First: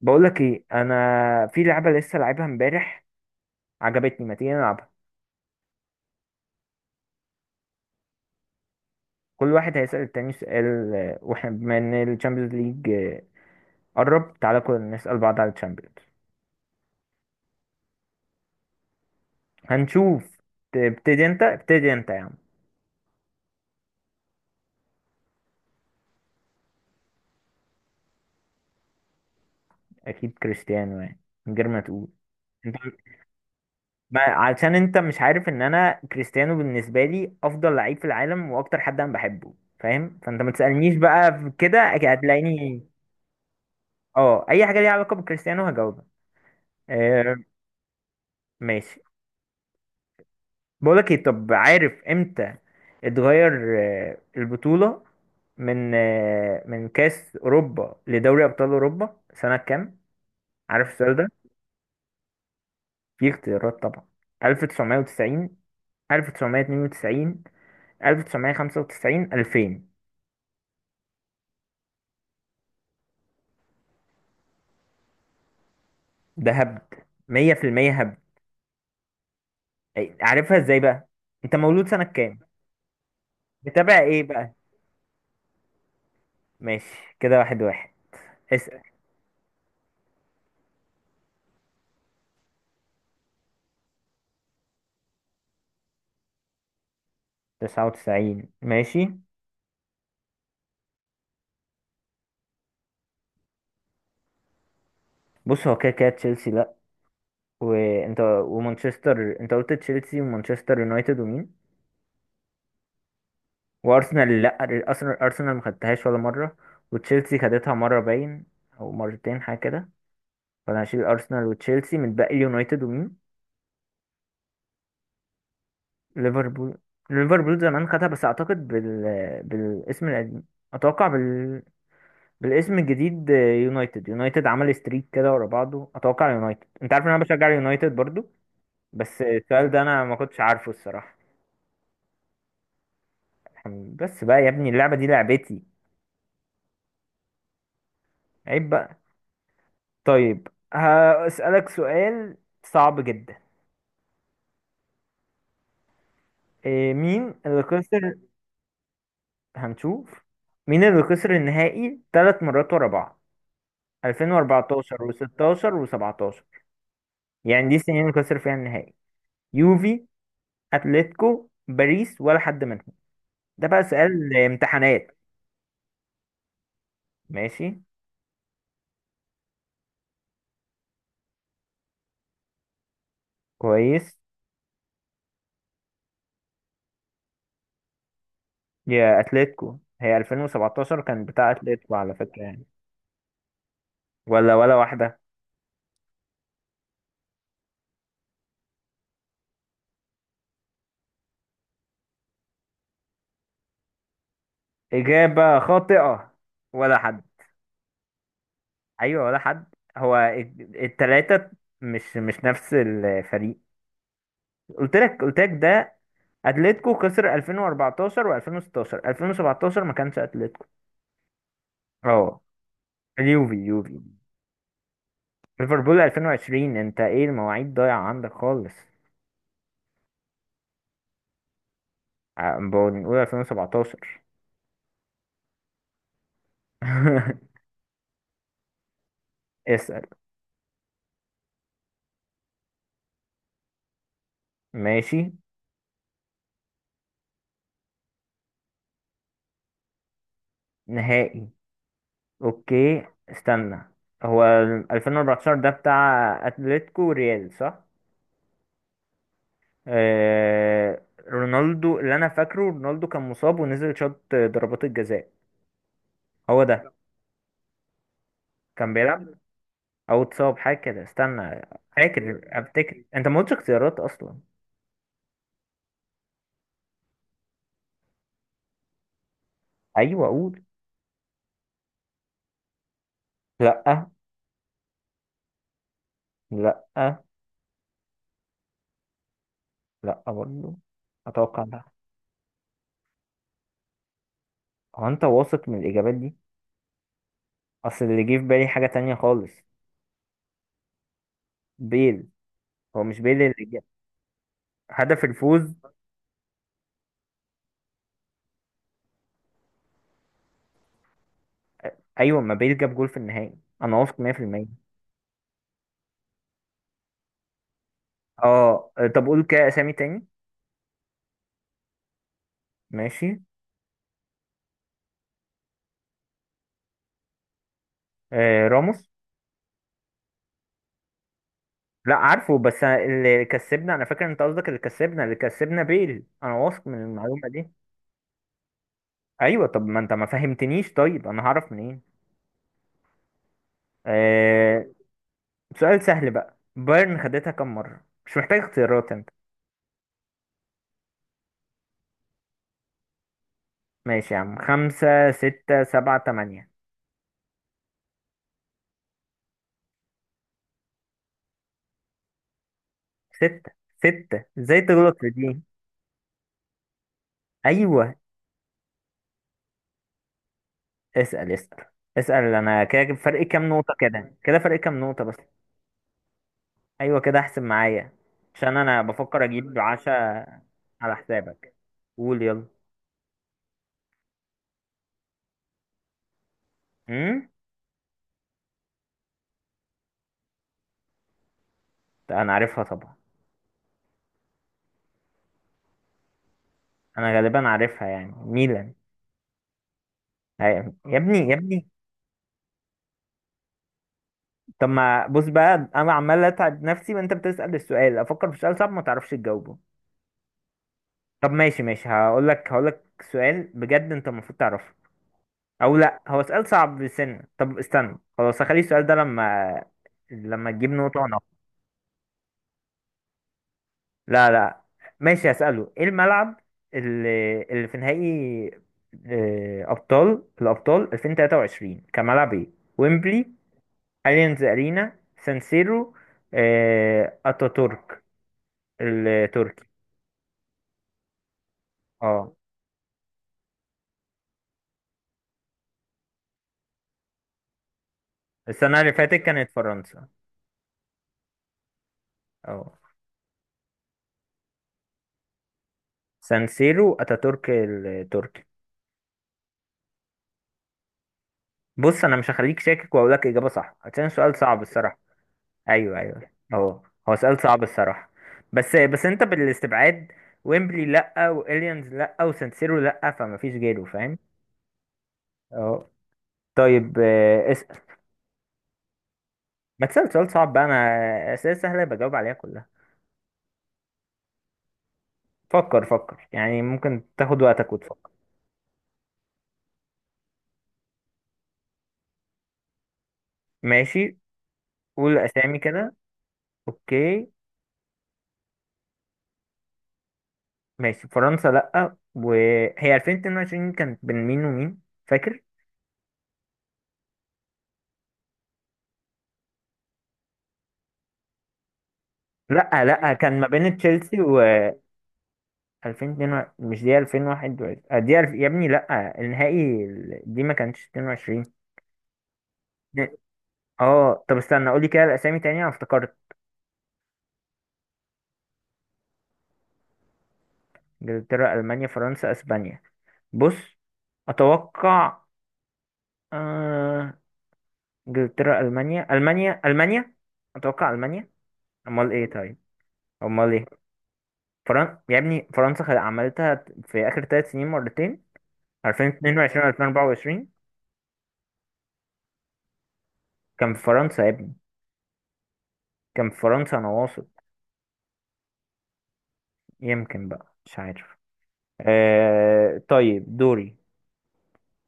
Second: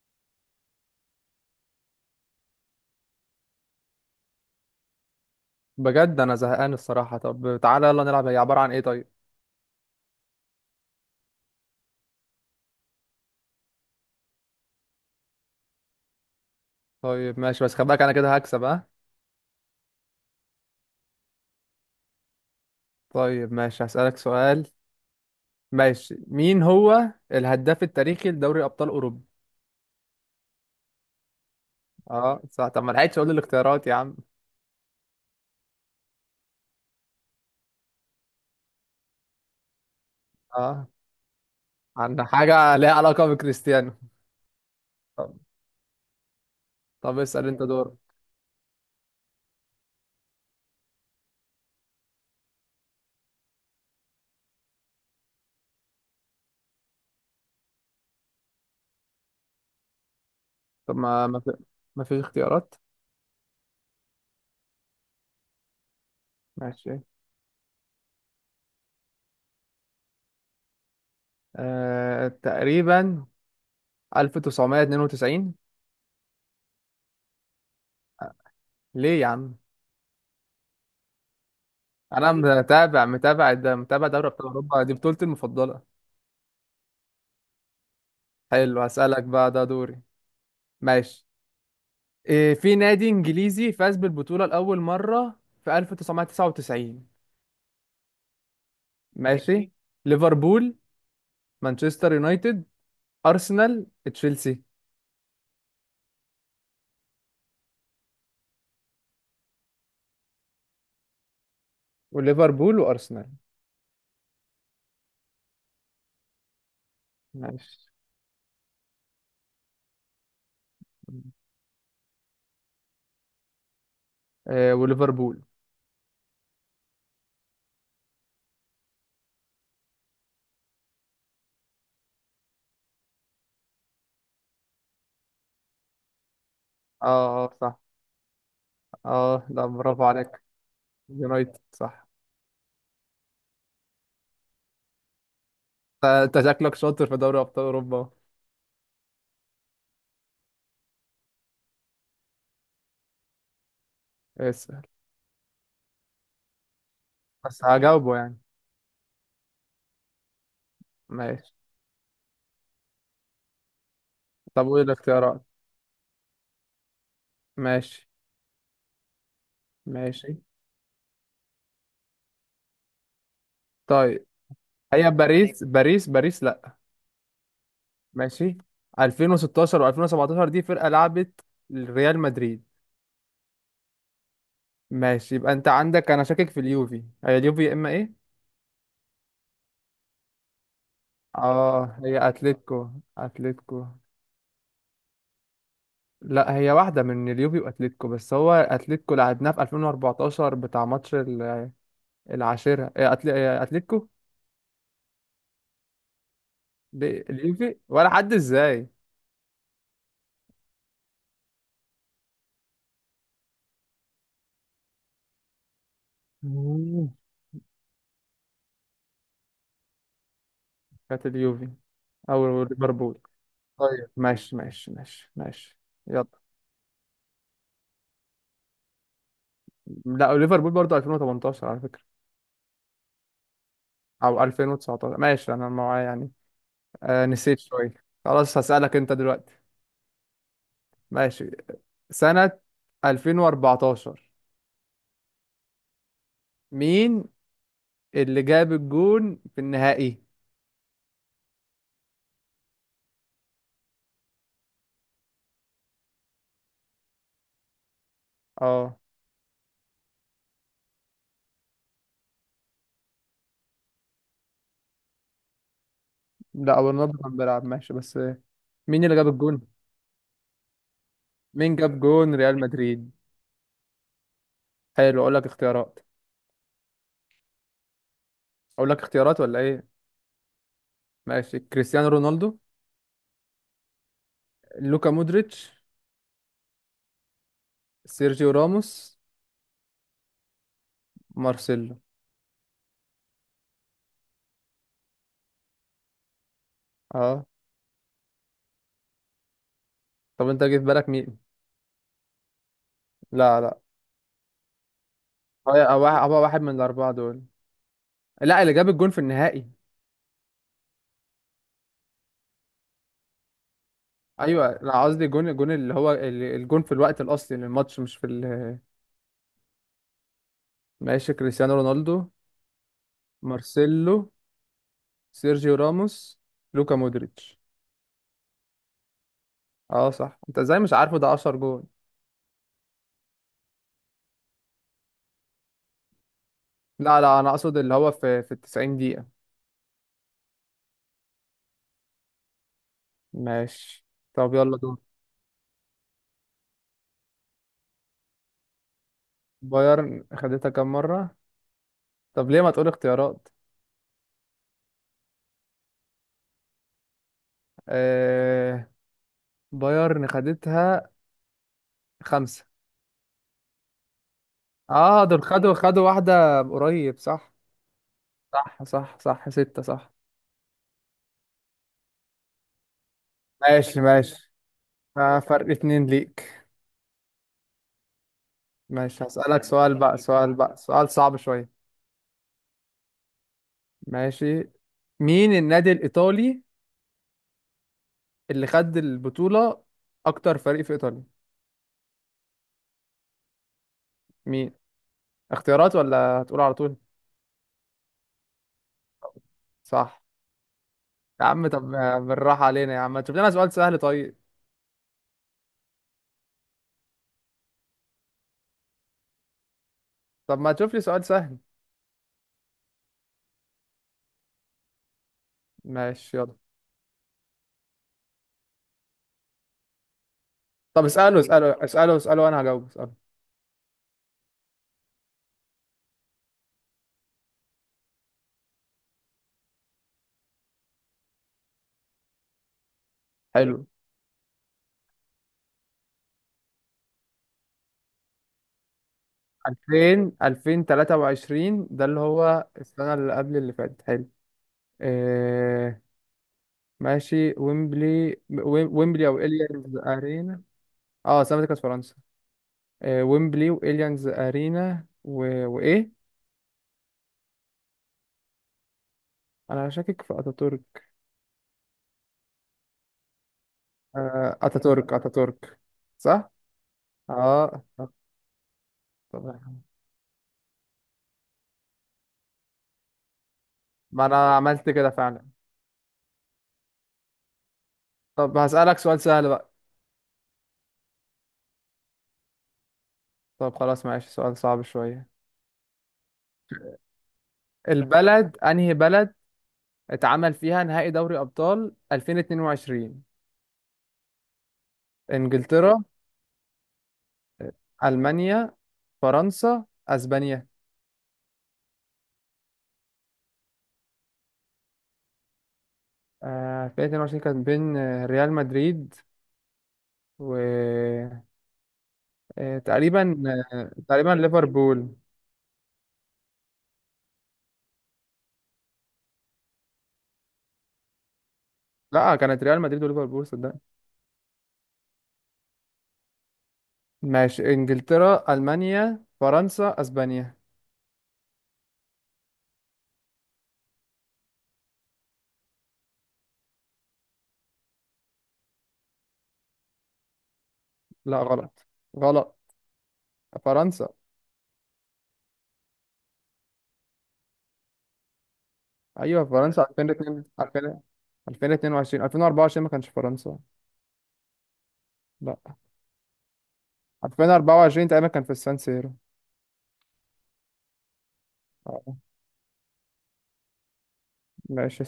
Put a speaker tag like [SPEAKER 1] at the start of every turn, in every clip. [SPEAKER 1] بقول لك ايه، انا في لعبه لسه لعبها امبارح عجبتني. ما تيجي نلعبها؟
[SPEAKER 2] بجد انا زهقان الصراحه. طب تعالى يلا نلعب، هي عباره عن ايه؟ طيب
[SPEAKER 1] كل واحد هيسأل التاني سؤال، واحنا بما ان الشامبيونز ليج قرب. تعالى كلنا نسأل بعض على الشامبيونز.
[SPEAKER 2] طيب ماشي، بس خد بالك انا كده هكسب، ها.
[SPEAKER 1] هنشوف. تبتدي انت ابتدي انت يا عم.
[SPEAKER 2] طيب ماشي هسالك سؤال. ماشي، مين هو الهداف التاريخي لدوري ابطال اوروبا؟
[SPEAKER 1] اكيد كريستيانو، يعني من غير ما تقول.
[SPEAKER 2] اه صح،
[SPEAKER 1] انت،
[SPEAKER 2] طب ما لحقتش اقول الاختيارات يا عم.
[SPEAKER 1] ما علشان انت مش عارف ان انا كريستيانو بالنسبه لي افضل لعيب في العالم واكتر حد انا بحبه، فاهم؟ فانت ما
[SPEAKER 2] اه
[SPEAKER 1] تسألنيش بقى في كده، أكيد
[SPEAKER 2] عن حاجه
[SPEAKER 1] هتلاقيني.
[SPEAKER 2] ليها علاقه بكريستيانو.
[SPEAKER 1] اه، اي حاجه ليها علاقه
[SPEAKER 2] طب,
[SPEAKER 1] بكريستيانو هجاوبها.
[SPEAKER 2] طب
[SPEAKER 1] آه،
[SPEAKER 2] اسال انت دور.
[SPEAKER 1] ماشي. بقولك ايه، طب عارف امتى اتغير البطولة، من كأس أوروبا لدوري أبطال أوروبا سنة كام؟ عارف
[SPEAKER 2] طب
[SPEAKER 1] السؤال
[SPEAKER 2] ما
[SPEAKER 1] ده؟
[SPEAKER 2] ما في ما فيش اختيارات.
[SPEAKER 1] في اختيارات طبعا. 1990،
[SPEAKER 2] ماشي.
[SPEAKER 1] 1992، 1995، 2000.
[SPEAKER 2] آه تقريبا 1992.
[SPEAKER 1] ده هبد، 100% هبد.
[SPEAKER 2] ليه يا عم؟
[SPEAKER 1] عارفها ازاي بقى؟ انت مولود سنة
[SPEAKER 2] انا
[SPEAKER 1] كام؟
[SPEAKER 2] متابع متابع ده
[SPEAKER 1] متابع
[SPEAKER 2] متابع
[SPEAKER 1] ايه
[SPEAKER 2] دوري ابطال
[SPEAKER 1] بقى؟
[SPEAKER 2] اوروبا، دي بطولتي المفضله.
[SPEAKER 1] ماشي كده، واحد واحد. اسأل.
[SPEAKER 2] حلو هسألك بقى ده دوري. ماشي. إيه في نادي إنجليزي فاز بالبطولة لأول مرة في 1999؟
[SPEAKER 1] 99، ماشي.
[SPEAKER 2] ماشي ماشي. ليفربول، مانشستر يونايتد، أرسنال، تشيلسي.
[SPEAKER 1] بص، هو كده كده تشيلسي لا. وانت، ومانشستر، انت قلت تشيلسي ومانشستر يونايتد ومين؟
[SPEAKER 2] وليفربول وأرسنال.
[SPEAKER 1] وارسنال لا، ارسنال ارسنال ما خدتهاش ولا مره. وتشيلسي خدتها
[SPEAKER 2] ماشي.
[SPEAKER 1] مره باين، او مرتين حاجه كده. فانا هشيل ارسنال وتشيلسي، من باقي يونايتد ومين؟
[SPEAKER 2] إيه وليفربول.
[SPEAKER 1] ليفربول. ليفربول زمان خدها بس، اعتقد بالاسم القديم. اتوقع بالاسم الجديد. يونايتد. يونايتد عمل ستريك كده ورا بعضه، اتوقع يونايتد. انت عارف
[SPEAKER 2] اه.
[SPEAKER 1] ان انا بشجع
[SPEAKER 2] صح.
[SPEAKER 1] يونايتد برضو. بس
[SPEAKER 2] اه لا
[SPEAKER 1] السؤال ده انا
[SPEAKER 2] برافو
[SPEAKER 1] ما كنتش
[SPEAKER 2] عليك.
[SPEAKER 1] عارفه الصراحه.
[SPEAKER 2] يونايتد صح.
[SPEAKER 1] بس بقى يا ابني، اللعبه دي لعبتي.
[SPEAKER 2] انت شكلك شاطر في دوري أبطال أوروبا.
[SPEAKER 1] عيب بقى. طيب هسألك سؤال صعب جدا.
[SPEAKER 2] اسأل.
[SPEAKER 1] إيه؟ مين
[SPEAKER 2] بس
[SPEAKER 1] اللي خسر؟
[SPEAKER 2] هجاوبه يعني.
[SPEAKER 1] هنشوف. مين اللي خسر
[SPEAKER 2] ماشي.
[SPEAKER 1] النهائي ثلاث مرات ورا بعض؟
[SPEAKER 2] طب قول
[SPEAKER 1] 2014
[SPEAKER 2] الاختيارات.
[SPEAKER 1] و16 و17، يعني دي السنين
[SPEAKER 2] ماشي
[SPEAKER 1] اللي خسر فيها النهائي. يوفي،
[SPEAKER 2] ماشي.
[SPEAKER 1] اتلتيكو، باريس، ولا حد منهم؟ ده بقى
[SPEAKER 2] طيب
[SPEAKER 1] سؤال
[SPEAKER 2] هي
[SPEAKER 1] امتحانات.
[SPEAKER 2] باريس، باريس باريس لا.
[SPEAKER 1] ماشي.
[SPEAKER 2] ماشي. 2016 و2017 دي فرقة لعبت، ريال مدريد.
[SPEAKER 1] كويس.
[SPEAKER 2] ماشي، يبقى انت عندك، انا شاكك في اليوفي، هي اليوفي يا اما ايه.
[SPEAKER 1] يا اتلتيكو، هي 2017 كان بتاع اتلتيكو
[SPEAKER 2] اه
[SPEAKER 1] على
[SPEAKER 2] هي
[SPEAKER 1] فكرة يعني.
[SPEAKER 2] اتلتيكو، اتلتيكو.
[SPEAKER 1] ولا ولا واحدة.
[SPEAKER 2] لا هي واحدة من اليوفي واتلتيكو، بس هو اتلتيكو لعبناه في 2014 بتاع ماتش العاشرة، إيه، أتل- إيه، اتلتيكو.
[SPEAKER 1] إجابة خاطئة. ولا
[SPEAKER 2] ب-
[SPEAKER 1] حد.
[SPEAKER 2] اليوفي ولا حد ازاي؟
[SPEAKER 1] ايوه ولا حد. هو التلاتة مش نفس الفريق. قلت لك ده. اتلتيكو
[SPEAKER 2] مم.
[SPEAKER 1] خسر 2014، و2016 2017 ما كانش اتلتيكو.
[SPEAKER 2] كانت اليوفي
[SPEAKER 1] اه،
[SPEAKER 2] او ليفربول.
[SPEAKER 1] اليوفي اليوفي.
[SPEAKER 2] طيب ماشي ماشي ماشي ماشي.
[SPEAKER 1] ليفربول
[SPEAKER 2] يلا.
[SPEAKER 1] 2020؟ انت ايه، المواعيد ضايعة عندك خالص.
[SPEAKER 2] لا ليفربول برضه 2018 على فكرة،
[SPEAKER 1] بنقول 2017.
[SPEAKER 2] او 2019، ماشي انا معايا يعني. آه نسيت شويه. خلاص هسألك انت دلوقتي.
[SPEAKER 1] اسأل.
[SPEAKER 2] ماشي. سنة 2014
[SPEAKER 1] ماشي.
[SPEAKER 2] مين اللي جاب الجون في النهائي؟
[SPEAKER 1] نهائي. اوكي استنى، هو 2014 ده بتاع اتلتيكو ريال، صح؟
[SPEAKER 2] اه
[SPEAKER 1] آه، رونالدو، اللي انا فاكره رونالدو كان مصاب ونزل شاط ضربات الجزاء. هو
[SPEAKER 2] لا، هو
[SPEAKER 1] ده.
[SPEAKER 2] رونالدو كان بيلعب ماشي، بس
[SPEAKER 1] كان
[SPEAKER 2] مين اللي جاب
[SPEAKER 1] بيلعب،
[SPEAKER 2] الجون؟
[SPEAKER 1] او اتصاب حاجه كده، استنى.
[SPEAKER 2] مين جاب جون ريال
[SPEAKER 1] افتكر،
[SPEAKER 2] مدريد؟
[SPEAKER 1] انت ما قلتش اختيارات اصلا.
[SPEAKER 2] حلو اقول لك اختيارات، اقول لك اختيارات ولا ايه؟
[SPEAKER 1] ايوه اقول.
[SPEAKER 2] ماشي. كريستيانو رونالدو،
[SPEAKER 1] لا.
[SPEAKER 2] لوكا مودريتش،
[SPEAKER 1] لا.
[SPEAKER 2] سيرجيو راموس،
[SPEAKER 1] لا برضه. اتوقع ده.
[SPEAKER 2] مارسيلو.
[SPEAKER 1] هو انت واثق من الاجابات دي؟
[SPEAKER 2] اه.
[SPEAKER 1] اصل اللي جه في بالي حاجه تانية خالص.
[SPEAKER 2] طب انت جه في بالك مين؟
[SPEAKER 1] بيل. هو مش بيل
[SPEAKER 2] لا
[SPEAKER 1] اللي
[SPEAKER 2] لا،
[SPEAKER 1] جاب هدف الفوز؟
[SPEAKER 2] هو واحد من الاربعه دول. لا اللي جاب الجون في النهائي.
[SPEAKER 1] ايوه، ما بيل جاب جول في النهائي، انا واثق 100%.
[SPEAKER 2] ايوه انا قصدي الجون، الجون اللي هو الجون في الوقت الاصلي للماتش، مش في ال-.
[SPEAKER 1] اه طب قول كده اسامي تاني.
[SPEAKER 2] ماشي. كريستيانو رونالدو،
[SPEAKER 1] ماشي.
[SPEAKER 2] مارسيلو، سيرجيو راموس، لوكا مودريتش.
[SPEAKER 1] راموس.
[SPEAKER 2] اه صح، انت ازاي مش عارفه؟ ده 10 جون.
[SPEAKER 1] لا عارفه، بس اللي كسبنا، انا فاكر انت قصدك اللي كسبنا، بيل. انا واثق من
[SPEAKER 2] لا لا،
[SPEAKER 1] المعلومه
[SPEAKER 2] انا
[SPEAKER 1] دي.
[SPEAKER 2] اقصد اللي هو في 90 دقيقة.
[SPEAKER 1] ايوه طب ما انت ما فهمتنيش، طيب انا هعرف منين؟
[SPEAKER 2] ماشي. طب يلا
[SPEAKER 1] آه...
[SPEAKER 2] دور.
[SPEAKER 1] سؤال سهل بقى. بايرن خدتها كم مره؟ مش محتاج اختيارات انت.
[SPEAKER 2] بايرن خدتها كام مرة؟ طب ليه ما تقول اختيارات؟
[SPEAKER 1] ماشي يا عم، خمسة ستة سبعة تمانية.
[SPEAKER 2] آه. بايرن خدتها خمسة.
[SPEAKER 1] ستة. ستة، ازاي تغلط
[SPEAKER 2] اه
[SPEAKER 1] في
[SPEAKER 2] دول
[SPEAKER 1] دي؟
[SPEAKER 2] خدوا واحدة قريب، صح.
[SPEAKER 1] ايوه.
[SPEAKER 2] صح صح صح ستة صح.
[SPEAKER 1] اسأل اسأل. اسأل. انا كده فرق كام نقطة؟
[SPEAKER 2] ماشي
[SPEAKER 1] كده
[SPEAKER 2] ماشي.
[SPEAKER 1] كده فرق كام نقطة بس.
[SPEAKER 2] فرق اتنين ليك.
[SPEAKER 1] ايوه كده احسن معايا، عشان انا
[SPEAKER 2] ماشي
[SPEAKER 1] بفكر
[SPEAKER 2] هسألك
[SPEAKER 1] اجيب
[SPEAKER 2] سؤال بقى، سؤال
[SPEAKER 1] عشاء
[SPEAKER 2] بقى، سؤال
[SPEAKER 1] على
[SPEAKER 2] صعب شوية.
[SPEAKER 1] حسابك. قول يلا.
[SPEAKER 2] ماشي. مين النادي الإيطالي
[SPEAKER 1] امم.
[SPEAKER 2] اللي خد البطولة أكتر فريق في إيطاليا؟
[SPEAKER 1] انا عارفها طبعا.
[SPEAKER 2] مين؟ اختيارات ولا هتقول على طول؟
[SPEAKER 1] انا غالبا عارفها، يعني ميلان.
[SPEAKER 2] صح.
[SPEAKER 1] أي- يا ابني
[SPEAKER 2] يا
[SPEAKER 1] يا
[SPEAKER 2] عم
[SPEAKER 1] ابني.
[SPEAKER 2] طب بالراحة علينا يا عم، ما تشوف لنا سؤال سهل طيب.
[SPEAKER 1] طب ما بص بقى، انا عمال اتعب نفسي وانت بتسأل السؤال، افكر في سؤال صعب ما تعرفش تجاوبه.
[SPEAKER 2] طب ما تشوف لي سؤال
[SPEAKER 1] طب
[SPEAKER 2] سهل.
[SPEAKER 1] ماشي ماشي، هقول لك. سؤال بجد انت المفروض تعرفه. او لا،
[SPEAKER 2] ماشي
[SPEAKER 1] هو
[SPEAKER 2] يلا.
[SPEAKER 1] سؤال صعب بسنة. طب استنى، خلاص هخلي السؤال ده لما. لما تجيب
[SPEAKER 2] طب
[SPEAKER 1] نقطة.
[SPEAKER 2] اسأله اسأله اسأله اسأله وأنا هجاوب، اسأله.
[SPEAKER 1] لا لا. ماشي هسأله. ايه الملعب اللي في نهائي الابطال 2023، كملعب ايه؟ ويمبلي.
[SPEAKER 2] حلو.
[SPEAKER 1] اليانز ارينا. سان سيرو. اتاتورك التركي.
[SPEAKER 2] 2000 2023 ده اللي
[SPEAKER 1] اه،
[SPEAKER 2] هو السنة اللي قبل اللي فاتت، حلو. آه، ماشي، ويمبلي،
[SPEAKER 1] السنة اللي
[SPEAKER 2] ويمبلي
[SPEAKER 1] فاتت
[SPEAKER 2] او
[SPEAKER 1] كانت
[SPEAKER 2] اليانز
[SPEAKER 1] فرنسا.
[SPEAKER 2] ارينا. اه سامتك كاس فرنسا.
[SPEAKER 1] اه،
[SPEAKER 2] آه ويمبلي واليانز ارينا و... وايه؟
[SPEAKER 1] سان سيرو، اتاتورك التركي.
[SPEAKER 2] انا شاكك في اتاتورك.
[SPEAKER 1] بص، انا مش هخليك شاكك، واقول لك اجابة صح عشان سؤال
[SPEAKER 2] آه
[SPEAKER 1] صعب
[SPEAKER 2] اتاتورك،
[SPEAKER 1] الصراحة.
[SPEAKER 2] اتاتورك.
[SPEAKER 1] ايوه ايوه
[SPEAKER 2] صح.
[SPEAKER 1] اهو. هو سؤال صعب
[SPEAKER 2] اه طب.
[SPEAKER 1] الصراحه، بس بس انت
[SPEAKER 2] طب
[SPEAKER 1] بالاستبعاد. ويمبلي لا، واليانز لا، وسانسيرو لا، فما فيش غيره،
[SPEAKER 2] ما
[SPEAKER 1] فاهم؟
[SPEAKER 2] انا عملت كده فعلا.
[SPEAKER 1] اهو. طيب اسال.
[SPEAKER 2] طب هسألك سؤال سهل بقى.
[SPEAKER 1] ما تسال سؤال صعب بقى، انا اسئله سهله بجاوب عليها كلها.
[SPEAKER 2] طب خلاص ماشي، سؤال صعب شوية.
[SPEAKER 1] فكر فكر، يعني ممكن تاخد وقتك وتفكر.
[SPEAKER 2] البلد انهي بلد اتعمل فيها نهائي دوري ابطال 2022؟
[SPEAKER 1] ماشي. قول اسامي
[SPEAKER 2] انجلترا،
[SPEAKER 1] كده. اوكي.
[SPEAKER 2] المانيا، فرنسا، اسبانيا.
[SPEAKER 1] ماشي. فرنسا لا. وهي 2022 كانت بين مين ومين؟ فاكر.
[SPEAKER 2] 2022 كانت بين ريال مدريد و
[SPEAKER 1] لا لا،
[SPEAKER 2] تقريبا،
[SPEAKER 1] كان ما بين
[SPEAKER 2] تقريبا
[SPEAKER 1] تشيلسي.
[SPEAKER 2] ليفربول.
[SPEAKER 1] 2002؟ مش دي 2021. دي يا ابني، لا النهائي دي ما كانتش 22.
[SPEAKER 2] لا كانت ريال مدريد وليفربول، صدقني.
[SPEAKER 1] اه طب استنى، قولي كده الاسامي تاني، انا افتكرت.
[SPEAKER 2] ماشي، انجلترا، المانيا، فرنسا، اسبانيا.
[SPEAKER 1] انجلترا، المانيا، فرنسا، اسبانيا. بص، اتوقع. آه... انجلترا، المانيا، المانيا، المانيا. اتوقع
[SPEAKER 2] لا
[SPEAKER 1] المانيا.
[SPEAKER 2] غلط.
[SPEAKER 1] امال ايه
[SPEAKER 2] غلط.
[SPEAKER 1] طيب؟ امال ايه؟
[SPEAKER 2] فرنسا.
[SPEAKER 1] يا ابني، فرنسا عملتها في اخر ثلاث سنين مرتين،
[SPEAKER 2] ايوه
[SPEAKER 1] 2022
[SPEAKER 2] فرنسا 2002
[SPEAKER 1] 2024.
[SPEAKER 2] 2000. 2022 2024 ما كانش في فرنسا.
[SPEAKER 1] كان في فرنسا يا ابني.
[SPEAKER 2] لا.
[SPEAKER 1] كان في فرنسا، انا واثق.
[SPEAKER 2] 2024 تقريبا كان في السان سيرو.
[SPEAKER 1] يمكن بقى، مش عارف.
[SPEAKER 2] آه،
[SPEAKER 1] آه طيب، دوري.
[SPEAKER 2] ماشي.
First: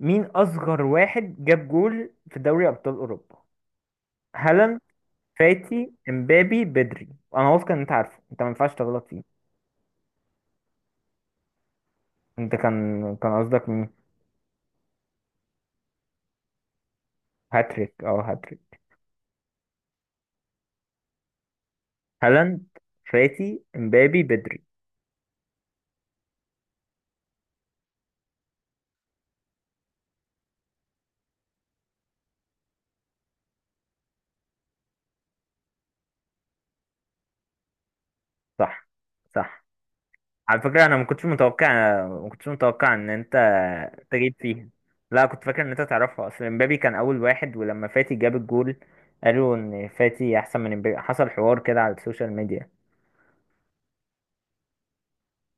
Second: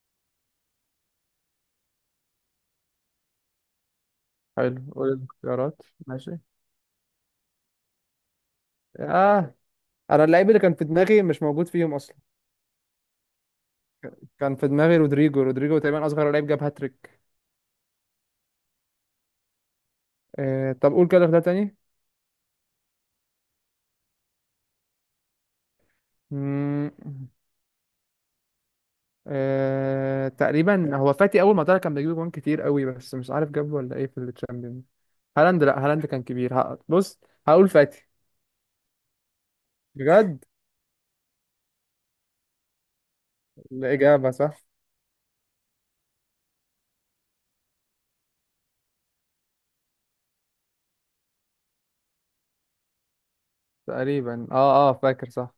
[SPEAKER 1] مين أصغر واحد جاب جول في دوري أبطال أوروبا؟
[SPEAKER 2] حلو
[SPEAKER 1] هالاند،
[SPEAKER 2] قول الاختيارات.
[SPEAKER 1] فاتي،
[SPEAKER 2] ماشي.
[SPEAKER 1] امبابي، بدري. أنا واثق إن أنت عارفه، أنت ما ينفعش تغلط فيه.
[SPEAKER 2] اه انا اللعيب اللي كان في دماغي مش موجود فيهم.
[SPEAKER 1] أنت كان قصدك مين؟
[SPEAKER 2] كان في دماغي رودريجو، تقريبا اصغر لعيب جاب هاتريك.
[SPEAKER 1] هاتريك، أه هاتريك.
[SPEAKER 2] آه طب قول كده اختيار تاني.
[SPEAKER 1] هالاند، فاتي، امبابي، بدري.
[SPEAKER 2] مم، آه تقريبا هو فاتي، اول ما طلع كان بيجيب جوان كتير قوي، بس مش عارف جاب ولا ايه في التشامبيون. هالاند لا، هالاند كان كبير. بص هقول فاتي.
[SPEAKER 1] صح. صح.
[SPEAKER 2] بجد
[SPEAKER 1] على فكرة أنا ما كنتش متوقع، إن أنت
[SPEAKER 2] الإجابة
[SPEAKER 1] تجيب
[SPEAKER 2] صح.
[SPEAKER 1] فيها. لا، كنت فاكر إن أنت تعرفها. أصل إمبابي كان أول واحد، ولما فاتي جاب الجول قالوا إن فاتي أحسن من إمبابي، حصل حوار كده على السوشيال ميديا.
[SPEAKER 2] تقريبا اه اه فاكر صح.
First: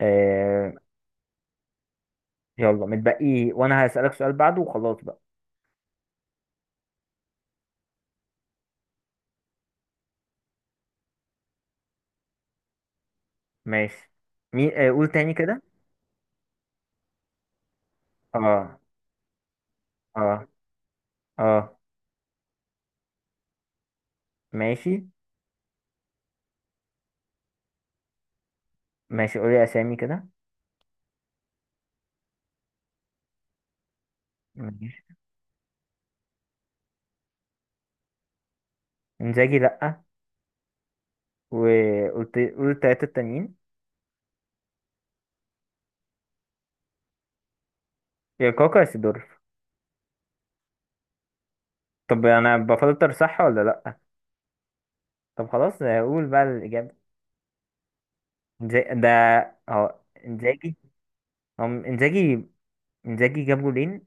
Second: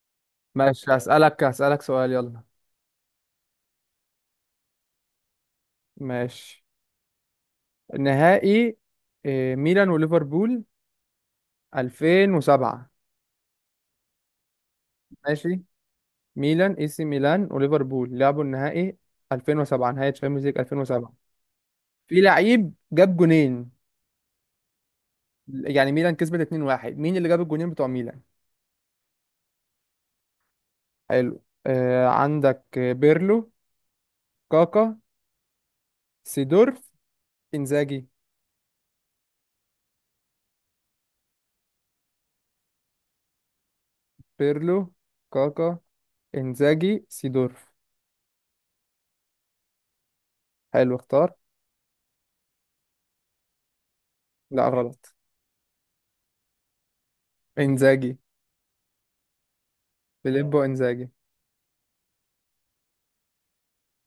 [SPEAKER 1] آه.
[SPEAKER 2] ماشي هسألك سؤال يلا.
[SPEAKER 1] يلا متبقي، وأنا هسألك سؤال بعده وخلاص بقى.
[SPEAKER 2] ماشي. نهائي ميلان وليفربول 2007.
[SPEAKER 1] ماشي. مين؟ آه، قول تاني
[SPEAKER 2] ماشي.
[SPEAKER 1] كده.
[SPEAKER 2] ميلان، اي سي ميلان وليفربول لعبوا
[SPEAKER 1] آه.
[SPEAKER 2] النهائي 2007، نهائي تشامبيونز
[SPEAKER 1] آه.
[SPEAKER 2] ليج 2007،
[SPEAKER 1] آه.
[SPEAKER 2] في لعيب جاب جونين.
[SPEAKER 1] ماشي
[SPEAKER 2] يعني ميلان كسبت 2-1، مين اللي جاب الجونين بتوع ميلان؟
[SPEAKER 1] ماشي. قولي أسامي كده.
[SPEAKER 2] حلو. آه عندك بيرلو، كاكا،
[SPEAKER 1] ماشي.
[SPEAKER 2] سيدورف، انزاجي.
[SPEAKER 1] إنزاجي لأ. وقلت، قول التلاتة التانيين.
[SPEAKER 2] بيرلو، كاكا، انزاجي، سيدورف.
[SPEAKER 1] يا كاكا يا سيدورف.
[SPEAKER 2] حلو اختار.
[SPEAKER 1] طب أنا بفلتر صح ولا لأ؟
[SPEAKER 2] لا غلط.
[SPEAKER 1] طب خلاص، قول بقى الإجابة.
[SPEAKER 2] انزاجي،
[SPEAKER 1] ده. هو
[SPEAKER 2] فيليبو
[SPEAKER 1] إنزاجي.
[SPEAKER 2] انزاجي.
[SPEAKER 1] هو إنزاجي. إنزاجي جاب جولين.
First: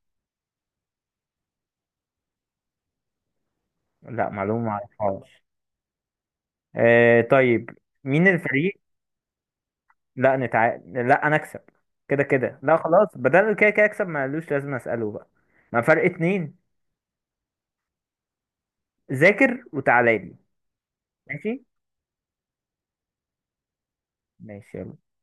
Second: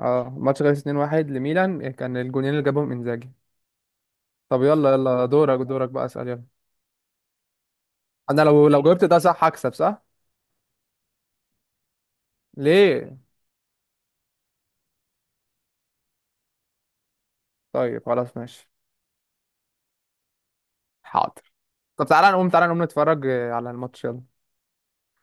[SPEAKER 2] اه ماتش خلص 2-1 لميلان، كان الجونين اللي جابهم انزاجي.
[SPEAKER 1] لا،
[SPEAKER 2] طب
[SPEAKER 1] معلومة ما
[SPEAKER 2] يلا يلا
[SPEAKER 1] أعرفهاش.
[SPEAKER 2] دورك دورك بقى، اسال يلا.
[SPEAKER 1] آه طيب. مين
[SPEAKER 2] انا لو
[SPEAKER 1] الفريق؟
[SPEAKER 2] جاوبت ده صح هكسب صح.
[SPEAKER 1] لا لا، أنا أكسب. كده كده لا، خلاص
[SPEAKER 2] ليه؟
[SPEAKER 1] بدل كده كده أكسب، ملوش لازم أسأله بقى. ما فرق اتنين.
[SPEAKER 2] طيب خلاص ماشي.
[SPEAKER 1] ذاكر وتعالى لي.
[SPEAKER 2] حاضر.
[SPEAKER 1] ماشي.
[SPEAKER 2] طب تعالى نقوم، تعالى نقوم نتفرج على الماتش يلا.
[SPEAKER 1] ماشي يلا.